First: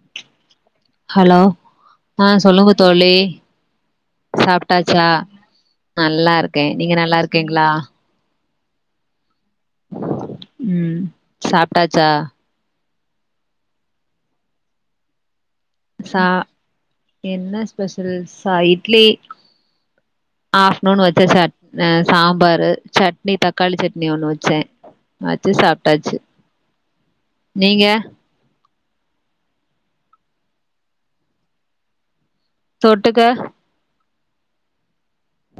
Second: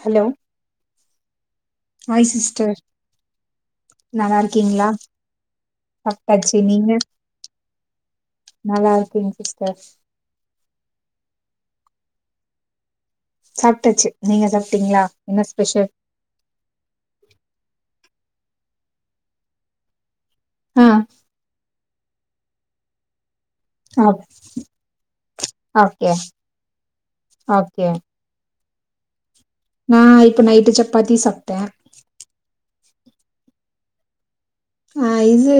Hello hello hi அ சொல்லுங்க sister தோழி நல்லா இருக்கீங்களா சாப்ட்டாச்சா சாப்ட்டாச்சு நல்லாருக்கே நீங்க நல்லாருக்கீங்ளா நல்லாருக்கேங்க சிஸ்டர் ம் சாப்ட்டாச்சா சாப்ட்டாச்சி நீங்க சாப்ட்டீங்ளா சா என்ன ஸ்பெஷல் சா இட்லி ஆ ஆஃப்டநூன் வெச்ச சட் சாம்பாரு சட் னி தக்காளி சட்னி ஒண்ணு வெச்சே வெச்சி ஓகே சாப்ட்டாச்சி நீங்க ஓகே நா இப்ப நைட்டு சப்பாத்தி சாப்ட்ட தொட்டுக்க அ இது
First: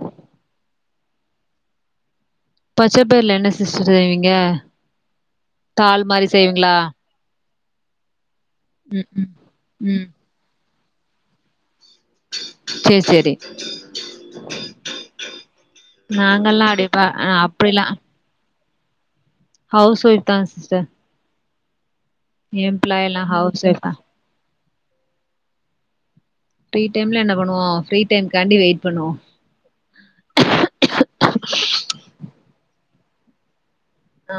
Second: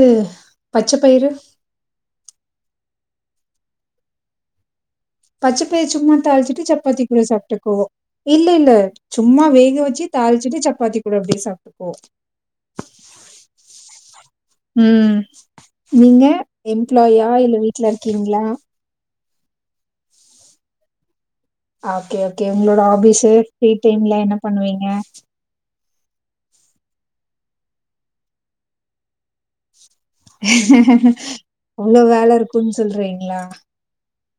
பச்ச பயிறு பச்ச பயிறுல என்ன சிஸ்டர்‌ செய்வீங்க பச்ச பயாறு தால் சும்மா மாரி தாளிச்சிட்டு செய்வீங்களா சப்பாத்தி கூட சாப்ட்டுக்குவோ இல்ல இல்ல ம் ம் சும்மா வேக வெச்சி தாளிச்சிட்டு சப்பாத்தி கூட அப்டியே சாப்ட்டு செரி செரி ம் நீங்க நாங்கல்லா அப்டிப்பா அ எம்ப்ளாயா இல்ல வீட்ல அப்டிலா இருக்கீங்ளா ஹவுஸ் வைஃப் தா சிஸ்டர் அ ஓகே ஓகே உங்களோட எம்ப்ளாய் எல்லா ஹாபீஸ்ஸு ஹவுஸ் ஃப்ரீ ஒய்ஃப் தா டைம்ல என்ன பண்ணுவீங்க ஃப்ரீ டைம்ல என்ன பண்ணுவோ ஃப்ரீ டைம்க்காண்டி வெயிட் பண்ணுவோ அவ்ளோ வேல இருக்குன்னு சொல்றீங்ளா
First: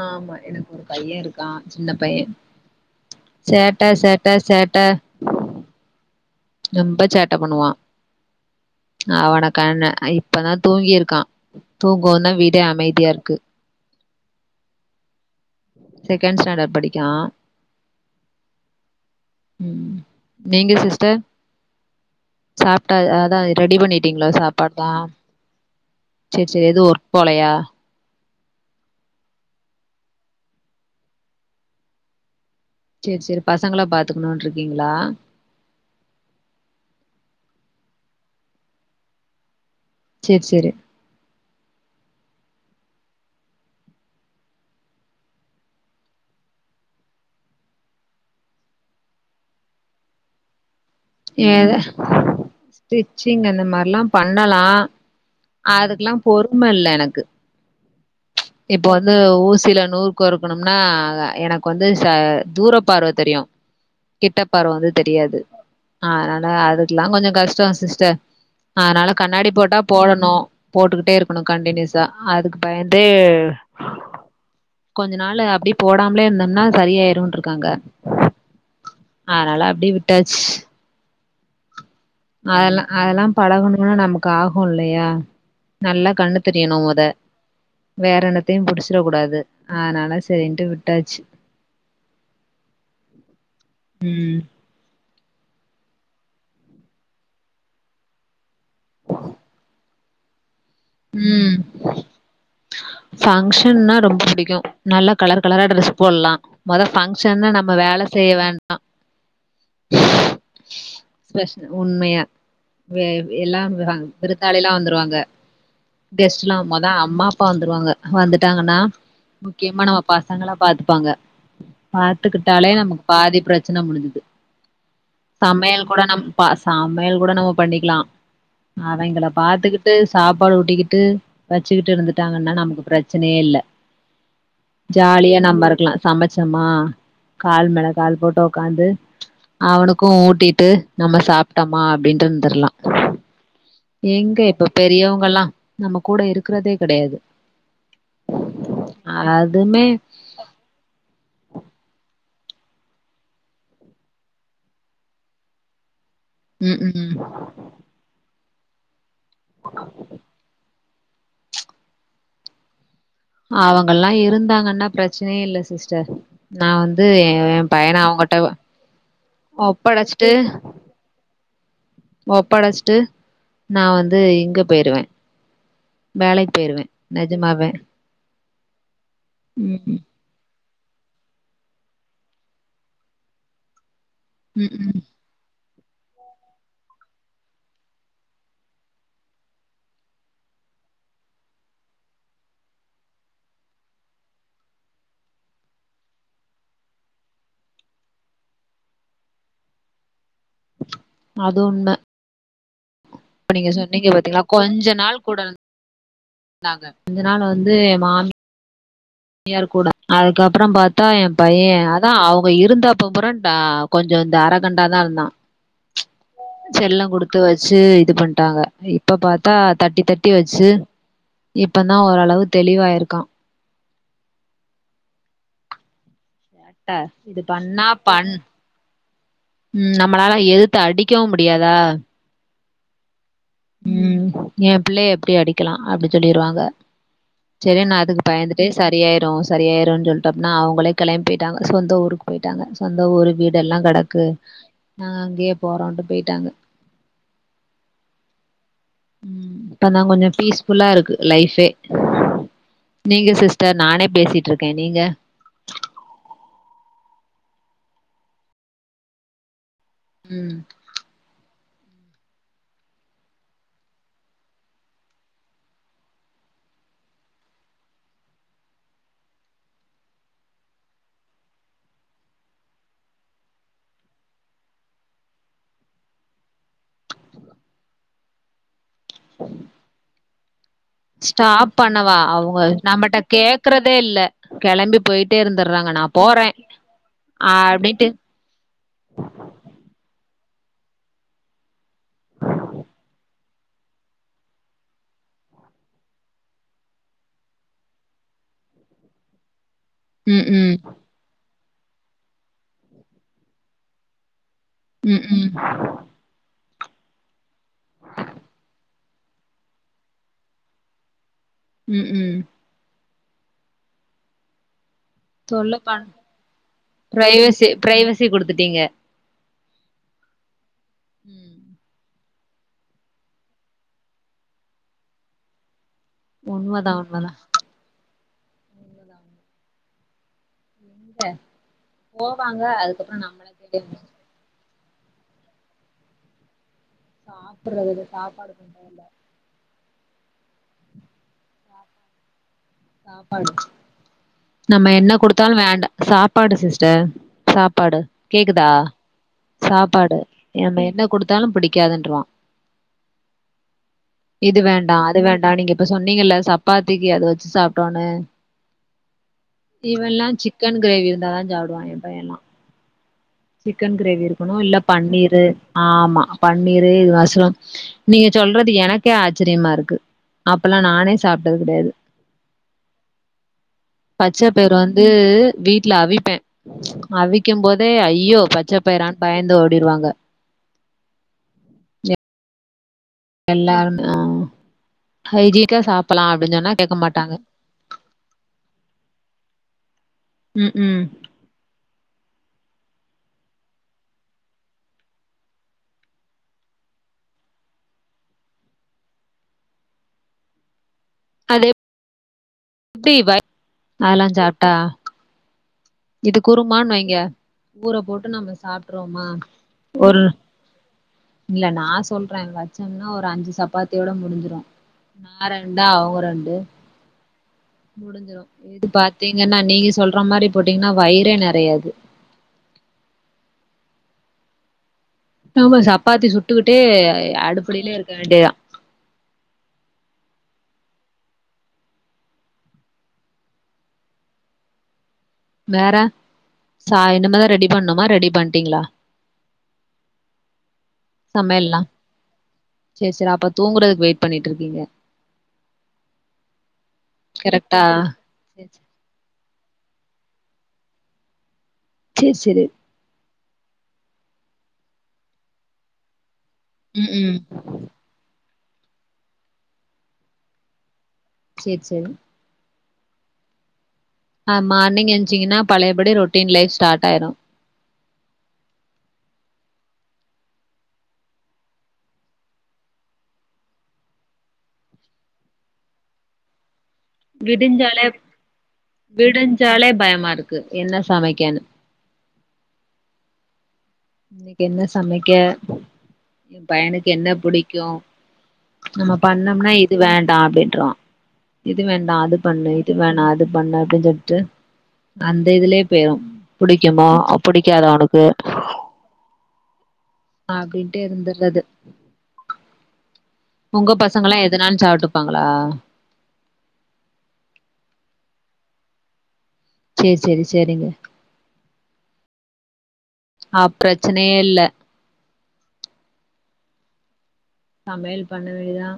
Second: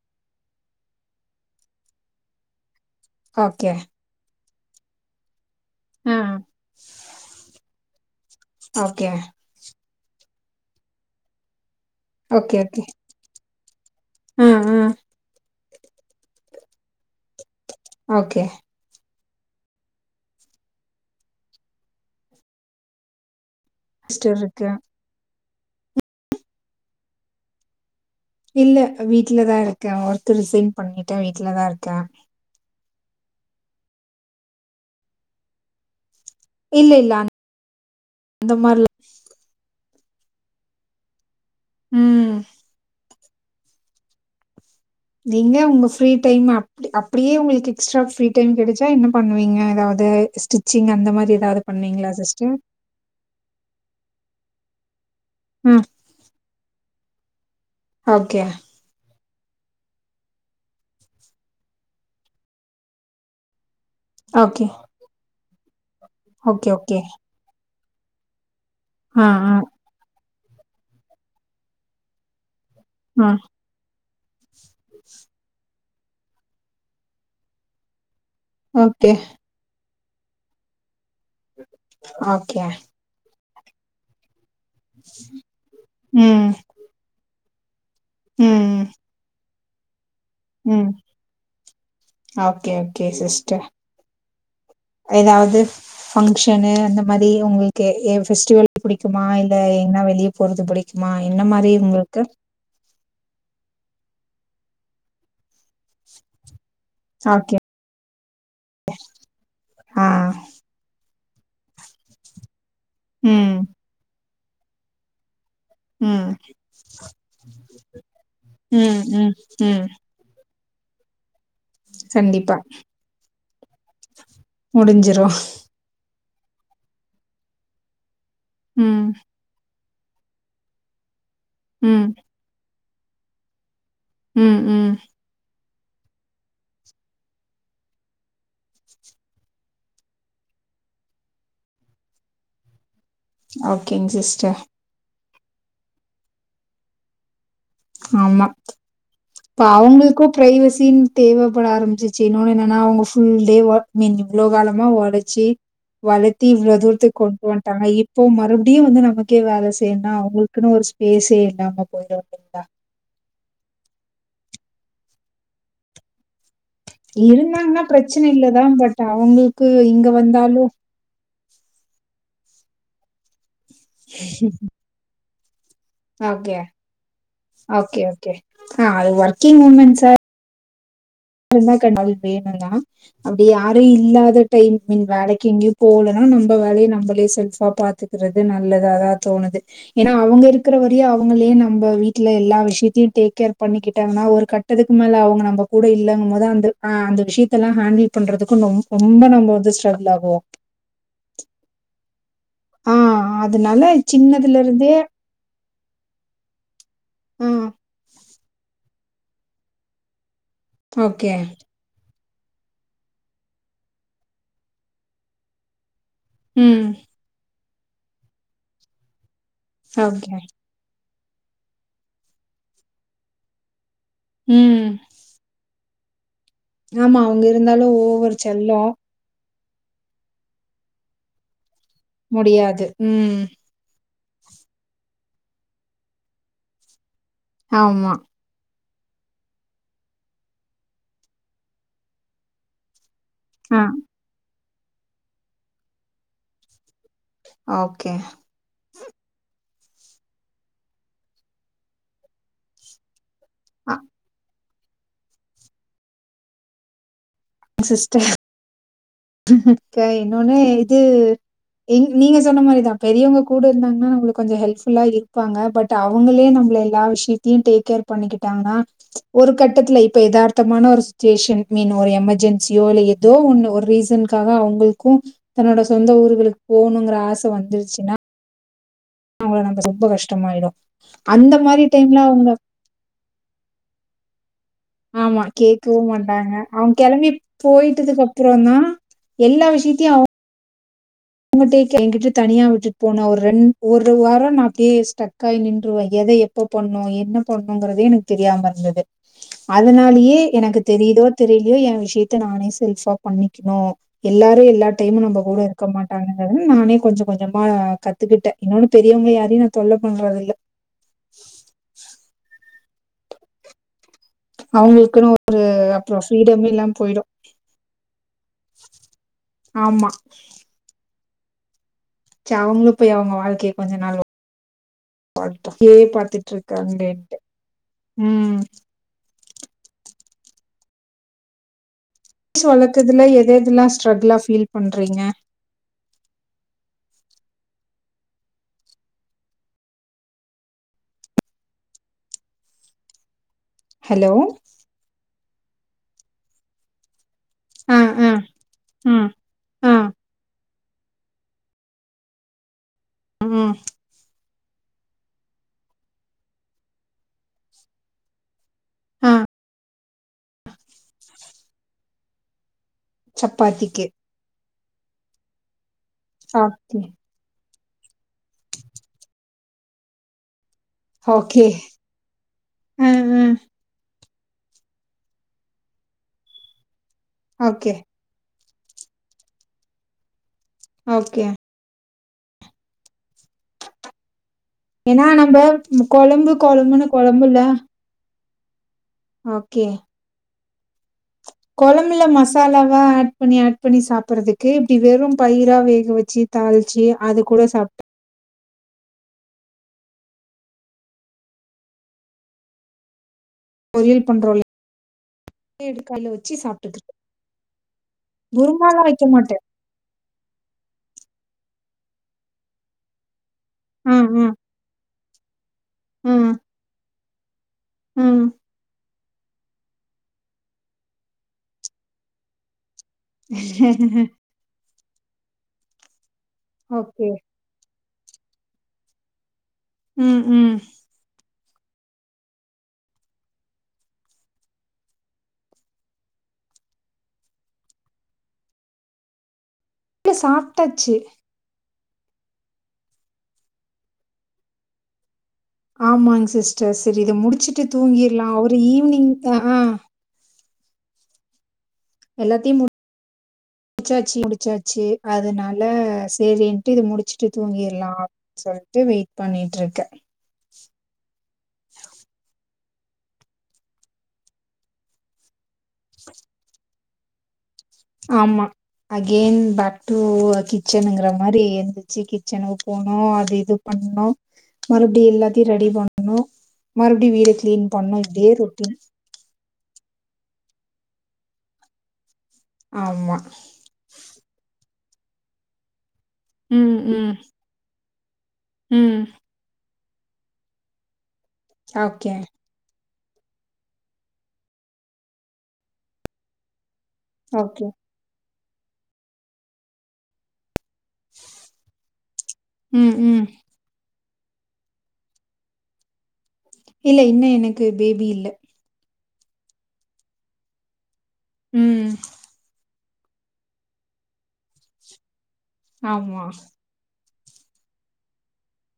ஆமா இருக்கு ஒரு பைய இருக்கா சின்ன பைய ஓகே சேட்ட சேட்ட சேட்ட அ ஆ ரொம்ப சேட்ட பண்ணுவா ஓகே அவன கண்னு இப்பதா தூங்கியிருக்கா தூங்கவு தா வீடே அமைதியா இருக்கு அ அ செகண்டு ஸ்டேண்டட் படிக்கிறா ஓகே ம் நீங்க சிஸ்டர் சாப்ட்டா அதா ரெடி பண்ணிட்டீங்ளா சிஸ்டர் இருக்கு சாப்பாடுலா செரி செரி எது ஒர்க் போலையா இல்ல வீட்டுலதா இருக்க ஒர்க் ரிசைன் பண்ணிட்ட வீட்டு்லதா இருக்கே சேர் சேரி பசங்கள பாத்துக்கணுனு இருக்கீங்ளா இல்ல இல்ல அந்த அந்த மாரிலா சேர் சேரி ம் நீங்க உங்க ஃப்ரீ டைமு அப்டியே உங்ளுக்கு எக்ஸ்ட்ரா ஃப்ரீ டைம் கெடச்சா என்ன பண்ணுவீங்க எதாவ்து து ஸ்டிச் ஏது ஸ்டிச்சிங் அந்த மாரிலா பண்ணலா ம் அதுக்கெல்லா பொறும இல்ல எனக்கு ஓகே இப்போ வந்து ஊசியில நூல் கோர்க்கணும்னா எனக்கு வந்து ச தூரப்பார்வ தெரியு ஓகே கிட்டப்பார்வ வந்து தெரியாது அதனால ஓகே ஓகே அதுக்கெல்லா கொஞ்சோ கஷ்டோ சிஸ்டர் அதனால ஆ கண்ணாடி ஆ போட்டா போடணு போட்டுகிட்டே இருக்கணு கண்டினுஸா அதுக்கு பயந்தே ஆ அ கொஞ்ச நாளு அப்டி போடாமலே இருந்தம்ன்னா சரியாயிடும்னு இருக்காங்க ஓகே அதனால அப்டியே வி விட்டாச் ஓகே அதெல்லா அதெல்லா பழகணுன்னா நமக்கு ஆகு யுல்லயா நல்லா கண்ணு ம் தெரியணு மொத வேற என்னத்தையு ம் புடிச்சிட கூடாது அதுனால ம் ஓகே ஓகே சிஸ்டர் ம் எதாவ்து பங்ஷனு அந்த மாரி உங்ளுக்கு ஏ பெஸ்டிவல் புடிக்குமா இல்ல எங்கனா வெளிய போறது புடிக்குமா என்ன மாரி உங்ளுக்கு பங்க்ஷன்னா ரொம்ப புடிக்கு நல்லா கலர் கலரா ட்ரெஸ் போட்லா மொதல்ல பங்க்ஷன்னா ஓகே நம்ம வேல செய்ய வேண்டா அ ஸ்பெஷ உண்மையா ம் எல்லா விருந்தாளில்லா வந்துருவாங்க ம் கெஸ்ட்லா அ மொத அம்மா அப்பா வந்துருவாங்க வந்துட்டாங்கன்னா ம் ம் முக்கியமா ம் நம்ம பசங்கள பாத்துப்பாங்க கண்டிப்பா பாத்துக்கிட்டாலே நமக்கு பாதி பிரச்சன முடிஞ்சது முடிஞ்சிரு சமையல் கூட நம்ம சமையல் கூட நம்ம பண்ணிக்கலா ம் அவைங்கள பாத்துக்கிட்டு சாப் சாப்பாடு ஊட்டிக்கிட்டு வெச்சுக்கிட்டு ம் இருந்துட்டாங்கன்னா நமக்கு பிரச்சனையே இல்ல ம் ம் ஜாலியா நம்ப இரு இருக்லா சமச்சமா கால் மேல கால் போட்டு உக்காந்து அவனுக்கு ஊட்டிட்டு நம்ம சாப்டோமா அப்டின்ட்டு இருந்துரலா ஓகேங் எங்க சிஸ்டர் இப்ப பெரியவங்கல்லா நம்ம கூட இருக்கிறதே கெடையாது ஆமா இப்ப அதுமே அவங்களுக்கு பிரைவசின்னு தேவப்பட ஆரம்பிச் சு இன்னொன்னு என்னன்னா அவுங்க புல் டே ஒர்க் மீன் இவ்ளோ காலமா ஒழச்சி வளத்தி இவ்ளோ ம் ம் தூரத்திக்கி கொண்டு வட்டாங்க இப்போ மறுபடியு வந்து நம்ம கே வேல செய்னுனா அவுங்குள்குனு ஒரு ஸ்பேஸே இல்லாம போய்ரு இல்லைங்ளா அவங்கல்லா இருந்தாங்கன்னா ப்ரச்சனயே இல்ல சிஸ்டர் நா வந்து எ எ இருந்தாங்கனா பையன ப்ரச்சன அவங்கட்ட இல்லதா பட் அவங்கள்கு இங்க ஒப்படச்சிட்டு வந்தாலு ஒப்படஸ்டு நா வந்து இங்க போய்ருவே வேலைக் ஓகே போய்ருவேன் ஓகே ஓகே அ அது ஒர்கிங் ம் உமன் சார் கண்டாவீக் வேணுதா அப்டி யாரு இல்லாத டைம் ம் மீன் ம் வேலைகி எங்யு போலனா நம்ப வேலைய நம்பளே செல்ஃபா பாத்துக்கறது நல்லதாதா தோணுது ஏனா அவுங்க இருக்குற வரியா அவுங்களே நம்ப வீட்ல எல்லா விஷயத்தியு டேக் கேர் பண்ணிக்கிட்டாங்கனா ஒரு கட்டதுகு மேல அவுங்க நம்ம கூட இல்ல மொத அந்த ஆ அந்த விஷயத்தலா ஹேண்டில் பண்றதுக்கு ரொம் ரொம்ப நம்ப வந்து ஸ்ட்ரகுள் ஆவோ அது உண்ம ஆ இப்ப நீங்க அதனால சொன்னீங்க பாத்தீங்ளா சின்னதுல இருந்தே கொஞ்ச நாள் கூட தாங்க கொஞ்ச நாள் ஆ வந்து எ மாமி யார் கூட அதுகப்றோ பாத்தா எ ஓகே பைய யார் தா அவுங்க இருந்தப்பபறோ டா கொஞ்சோ இந்த அரகண்டாதா இருந்தா ம் செல்லொ குடுத்து வெச்சு இது பண்டாங்க இப்ப பாத் தா தட்டி தட்டி ஓகே. வெச்சு இப்பதா ஓரளவு தெளிவாயிருக்கா ம் என்ட ஆமா. இது அவங்க பண்ணா இருந்தாலும் பண் ஓவர் செல்லம் ம் நம்மளால எதுத்து அடிக்கவு முடியாதா முடியாது ம் ம் எ பிள்ளைய எப்டி அடிகலா அப்டி சொல்லிருவாங்க செரியா நா ஆமா. அதுக்கு பயந்துட்டே சரியாய்ரு சரியாய்ருன் சொல்டோம்னா அவுங்களே கெளபி போய்டாங்க சொந்த ஊருக்கு போய்டாங்க சொந்த ஊருக் வீடெல்லா ஆ. கடக்கு நாங்க அங்யே போறோன்டு போய்டாங்க ஓக்கே ம் இப்பதா கொஞ்சோ பீஸ்ஃபுல்லாருக்கு லைஃபே நீங்க சிஸ்டர் அ நானே பேசிட்ருக் கே நீங்க சிஸ்டர் க இன்னோனு ம் இது ங் நீங்க சொன்ன மாரிதா பெரியவங்க கூட இருந்தாங்னா நம்ளுக் கொஞ்சோ ஹெல்ப்ஃபுல்லா இருப்பாங்க பட் அவங்களே நம்பள எல்லா விஷயத்தியு டக்கேர் பண்ணிகிட்டாங்கனா ஒரு கட்டத்துல இப்ப எதார்தமான ஒரு சுச்சுவேஷன் இன்னொரு எமர்ஜென்சியோ இல்ல எதோ ஒன்னு ஒர் ரீ சன்காக அவுங்குள்கு தன்னோட சொந்த ஊர்களுக் போணுங்கற ஆச வந்துருச்சுனா அவுங்ள நம்ம ரொம்ப கஷ்டமாய்டு ஸ்டாப் பண்ணவா அவுங்க நம்மட்ட கேக்கறதே இல்ல கெளம்பி போயிட்டே ஆமா இருந்துர்றாங்க கேகவு நா போறே மாட்டாங்க அவுங்க கிளம்பி ஆ அப்டின்ட்டு போய்டதுக்கு அப்புறோதா எல்லா விஷயத்தியு அவ் ங்கிட்டயே கே எங்கிட்ட தனியா விட்டுட் போன ஒரு ரெண் ஒரு வாரொ நா அப்டியே ஸ்டக்காய் நின்றுவிட எ து எப்ப பண்ணு என்ன பண்ணுங்கற்தே எனக் தெரியாம இருந்தது அதுனாலயே ம் ம் எனக்கு தெரிதோ தெரிலையோ எ விஷயத்த நானே செல்ஃபா பண்ணிகணு எல்லாரு எல்லா ம் டைமும் நம்ப ம் கூட இருக்க மாட் ம் நானே கொஞ்சோ கொஞ்சோமா கத்துகுட்டே இன்னொன்னு பெரியவுங்க யாரையு நா தொல்ல பண்றது இல்ல ம் ம் அவுங்குள்குனு ஒரு சொல்லுப்பா அப்றோ ஃரீடம் இல்லாம போய்டு டி குடுத்துட்டீங்க ஆமா ம் ஜம்னு போய் அவுங்க வாழ்கைய கொஞ்சோ நாள் ஓட்டு ஏ உண்மதா பாத்துட்ருக்காங்ளேன்டு உண்மதா ம் ட்ட பஸ் வள்கதுல எத எதெல்லா ஸ்ட்ரகுளா ஃபீல் பண்றீங்க சாப்புறது இல் சாப்பாடு பண் இல்ல சாப்பாடு ஹலோ நம்ம என்ன குடு த்தாலு வேண்டா சாப்பாடு சிஸ்டர் ஆ சாப்பாடு ஆ கேக்குதா ஆ ஆ சாப்பாடு எமே என்ன குடுத்தாலு பிடிக்காதுன்றவா ம் இது வேண்டா அது வேண்டா நீங்க இப்ப சொன்னீங்கல்ல சப்பாத்திக்கு அது வச்சு சாப்ட்டோனு ஆ இவன்ல்லா சிக்கன் கிரேவி இருந்தாதா சாடுவா ஏ பையன்ல்லா சிக்கன் சப்பாத்திக்கு கிரேவி இருக்கணு இல்ல பன்னீரு ஆ ஆமா பன்னீரு ஓகே இது மாசல்ல நீங்க சொல்றது எனக்கே ஆச்சரியமா இருக்கு அப் அப்பில்லா நானே சாப்ட்டது ஓகே கெடையாது ஆ ஆ பச்சை பேரு வந்து வீட்ல அவிப்பே அவிக்கும் போதே ஓகே ஐ பச்ச பயிரான் பயந்து ஓடிருவாங்க ஓகே எல்லாருமே ஆ ஏன்னா நம்ம ஹைஜீக்கா சாப்பலா கொழம்பு அப்டின்னு சொன்னா கேக்க கொழம்புன்னு மாட்டாங்க கொழம்புல ஓகே ம் ம் கொழம்புல மசாலாவா ஆட் பண்ணி ஆட் பண்ணி சாப்பறதுக்கு இப்டி வெறு பயிரா வேக வச்சு தாளிச்சி அது கூட சாப் அதெப் டி அதல்லா பொரியல் பண்றோல சாப்ட்டா எடுத்து கைல இது வச்சு குருமான் சாப்ட்டுக்குறது வைங்க ஊர போட்டு நம்ம குருமாலா வைக்க சாப்ட்டுறோமா மாட்டே ஒரு இல்ல நா சொல்றே அச்சன்னா ஒரு அஞ்சு சப்பாத்தியோட ஆ ஆ முடிஞ்சிடு நாரா ரெண்டா அவங்க ஆ ரெண்டு ஆ முடிஞ்சிடு இது பாத்தீங்கன்னா நீங்க சொல்ற மாரி போட்டீங்கன்னா வயிறே நெறையாது ஆமா சப்பாத்தி சுட்டுக்கிட்டே ஓகே. அடுப்படியிலயே இருக்க வேண்டியதா ம் ம் வேற சா இனிமதா ரெடி பண்ணமா ரெடி பண்ட்டீங்களா இ சாப்ட்டாச்சு சமையல்லா சேரி சேரி அப்ப தூங்குறதுக்கு வெயிட் பண்ணிட்ருக்கீங்க ஆமாங்க சிஸ்டர் சரி இத கரெக்டா முடிச்சுட்டு தூங்கிரலா அவரு ஈவினிங் ஆ ஆ சேரி சரி எல்லாத்தையும் முடிச்சாச்சு முடிச்சாச்சு அதனால சேரின்ட்டு இத ம் ம் முடிச்சுட்டு தூங்கிறலா அப்டின்னு சொல்ட்டு வெயிட் பண்ணிட்ருக்கே சேரி செரி ஆ மார்னிங் என்சிங்கன்னா பழையபடி ரொட்டீன் லைஃப் ஸ்டார்ட்டாயிடு ஆமா அகென் பேக் டு கிச்சனுங்கற மாரி எந்தச்சு கிச்சனுகு போனு அது இது ப பும் மறுபடி எல்லாத்தையு ரெடி பண்ணு மறுபடியு வீட கிளீன் பண்ணு இப்டியே ரொட்டீன் சாலே பயமா இருக்கு என்ன சமைக்கனு ஆமா இன்னைக்கு என்ன சமைக்க ஏ ம், பையனுக்கு என்ன ம், பிடிக்கு நம்ம ம். பண்ணம்னா இது வேண்டா அப்படின்றா இது வேண்டா ஓகே, அது பண்ணு இது வேணா அது பண்ணு அப்டின் சொல்ட்டு அந்த இதுலயே போயி புடிக் எமா ஓகே. புடிக்காத உனக்கு அப்டின்ட்டே இருந்திடறது ம், ம். உங்க பசங்கல்லா எதுனாலு சாப்ட்டுப்பாங்ளா இல்ல இன்னு எனக்கு பேபி இல்ல சேரி சேரி சேரிங்க ம் அ பிரச்சனையே இல்ல ஆமா சமையல் பண்ணவேதா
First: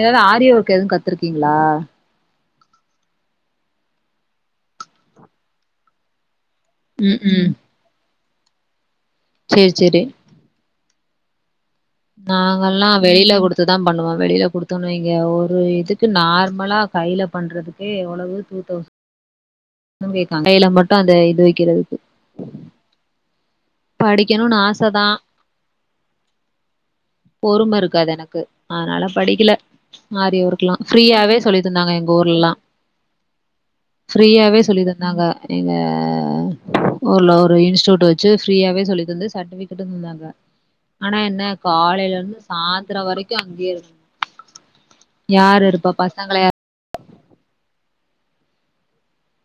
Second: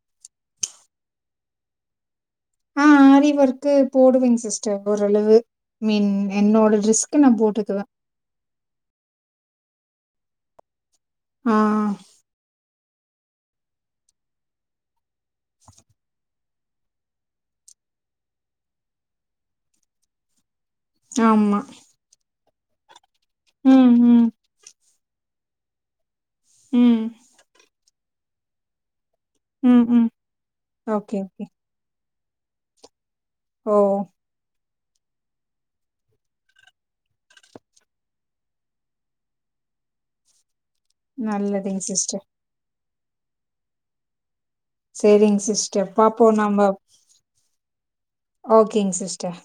எதாவது ஆரிய ஒர்க் எது கத்துருக்கீங்ளா ஆ ஆரிவொர்க்கு போடுவேங் சிஸ்டர் ஓரளவு மின் என்னோட ம் டுரெஸ்க்கு நா ம் போட்டுக்குவே சேரி சேரி ஆ நாங்கல்லா வெளில குடுத்துதான் பண்ணுவான் வெளில குடுத்தோ வைங்க ஒரு இதுக்கு நார்மலா கைல பண்றதுக்கே எவ்ளவு டூ தௌசன் [unintelligible] இந்த கைல மட்டு அந்த இது ஆமா. வெக்கிறதுக்கு ம், ம், படிக்கணுனு ஆசதா ம் க்காது எனக்கு அதனால படிக்கல ம், ம். ஆரி வொர்க்லா ஓகே, ஃப்ரீயாவே ஓகே. சொல்லி தந்தாங்க போர்ல்லா ஓ! ஃப்ரீயாவே சொல்லி தந் தாங்க எங்க ஊர்ல ஒரு இன்ஸ்டியூட் வெச்சு ஃப்ரீயாவே சொல்லி தந்து சர்டிஃபிக்கேட்டு தந்தாங்க ஆனா என்ன நல்லதுங்க சிஸ்டர். காலேலுந்து சாய் ந்தர வரைக்கு அங்கேயே இரு சேரிங் சிஸ்டர் பாப்போ நாம ஓகேங் சிஸ்டர்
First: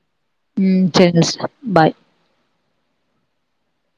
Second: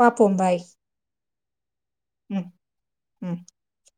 பாப்போ பாய் ம் சேரிங்க சிஸ்டர் பாய் ம்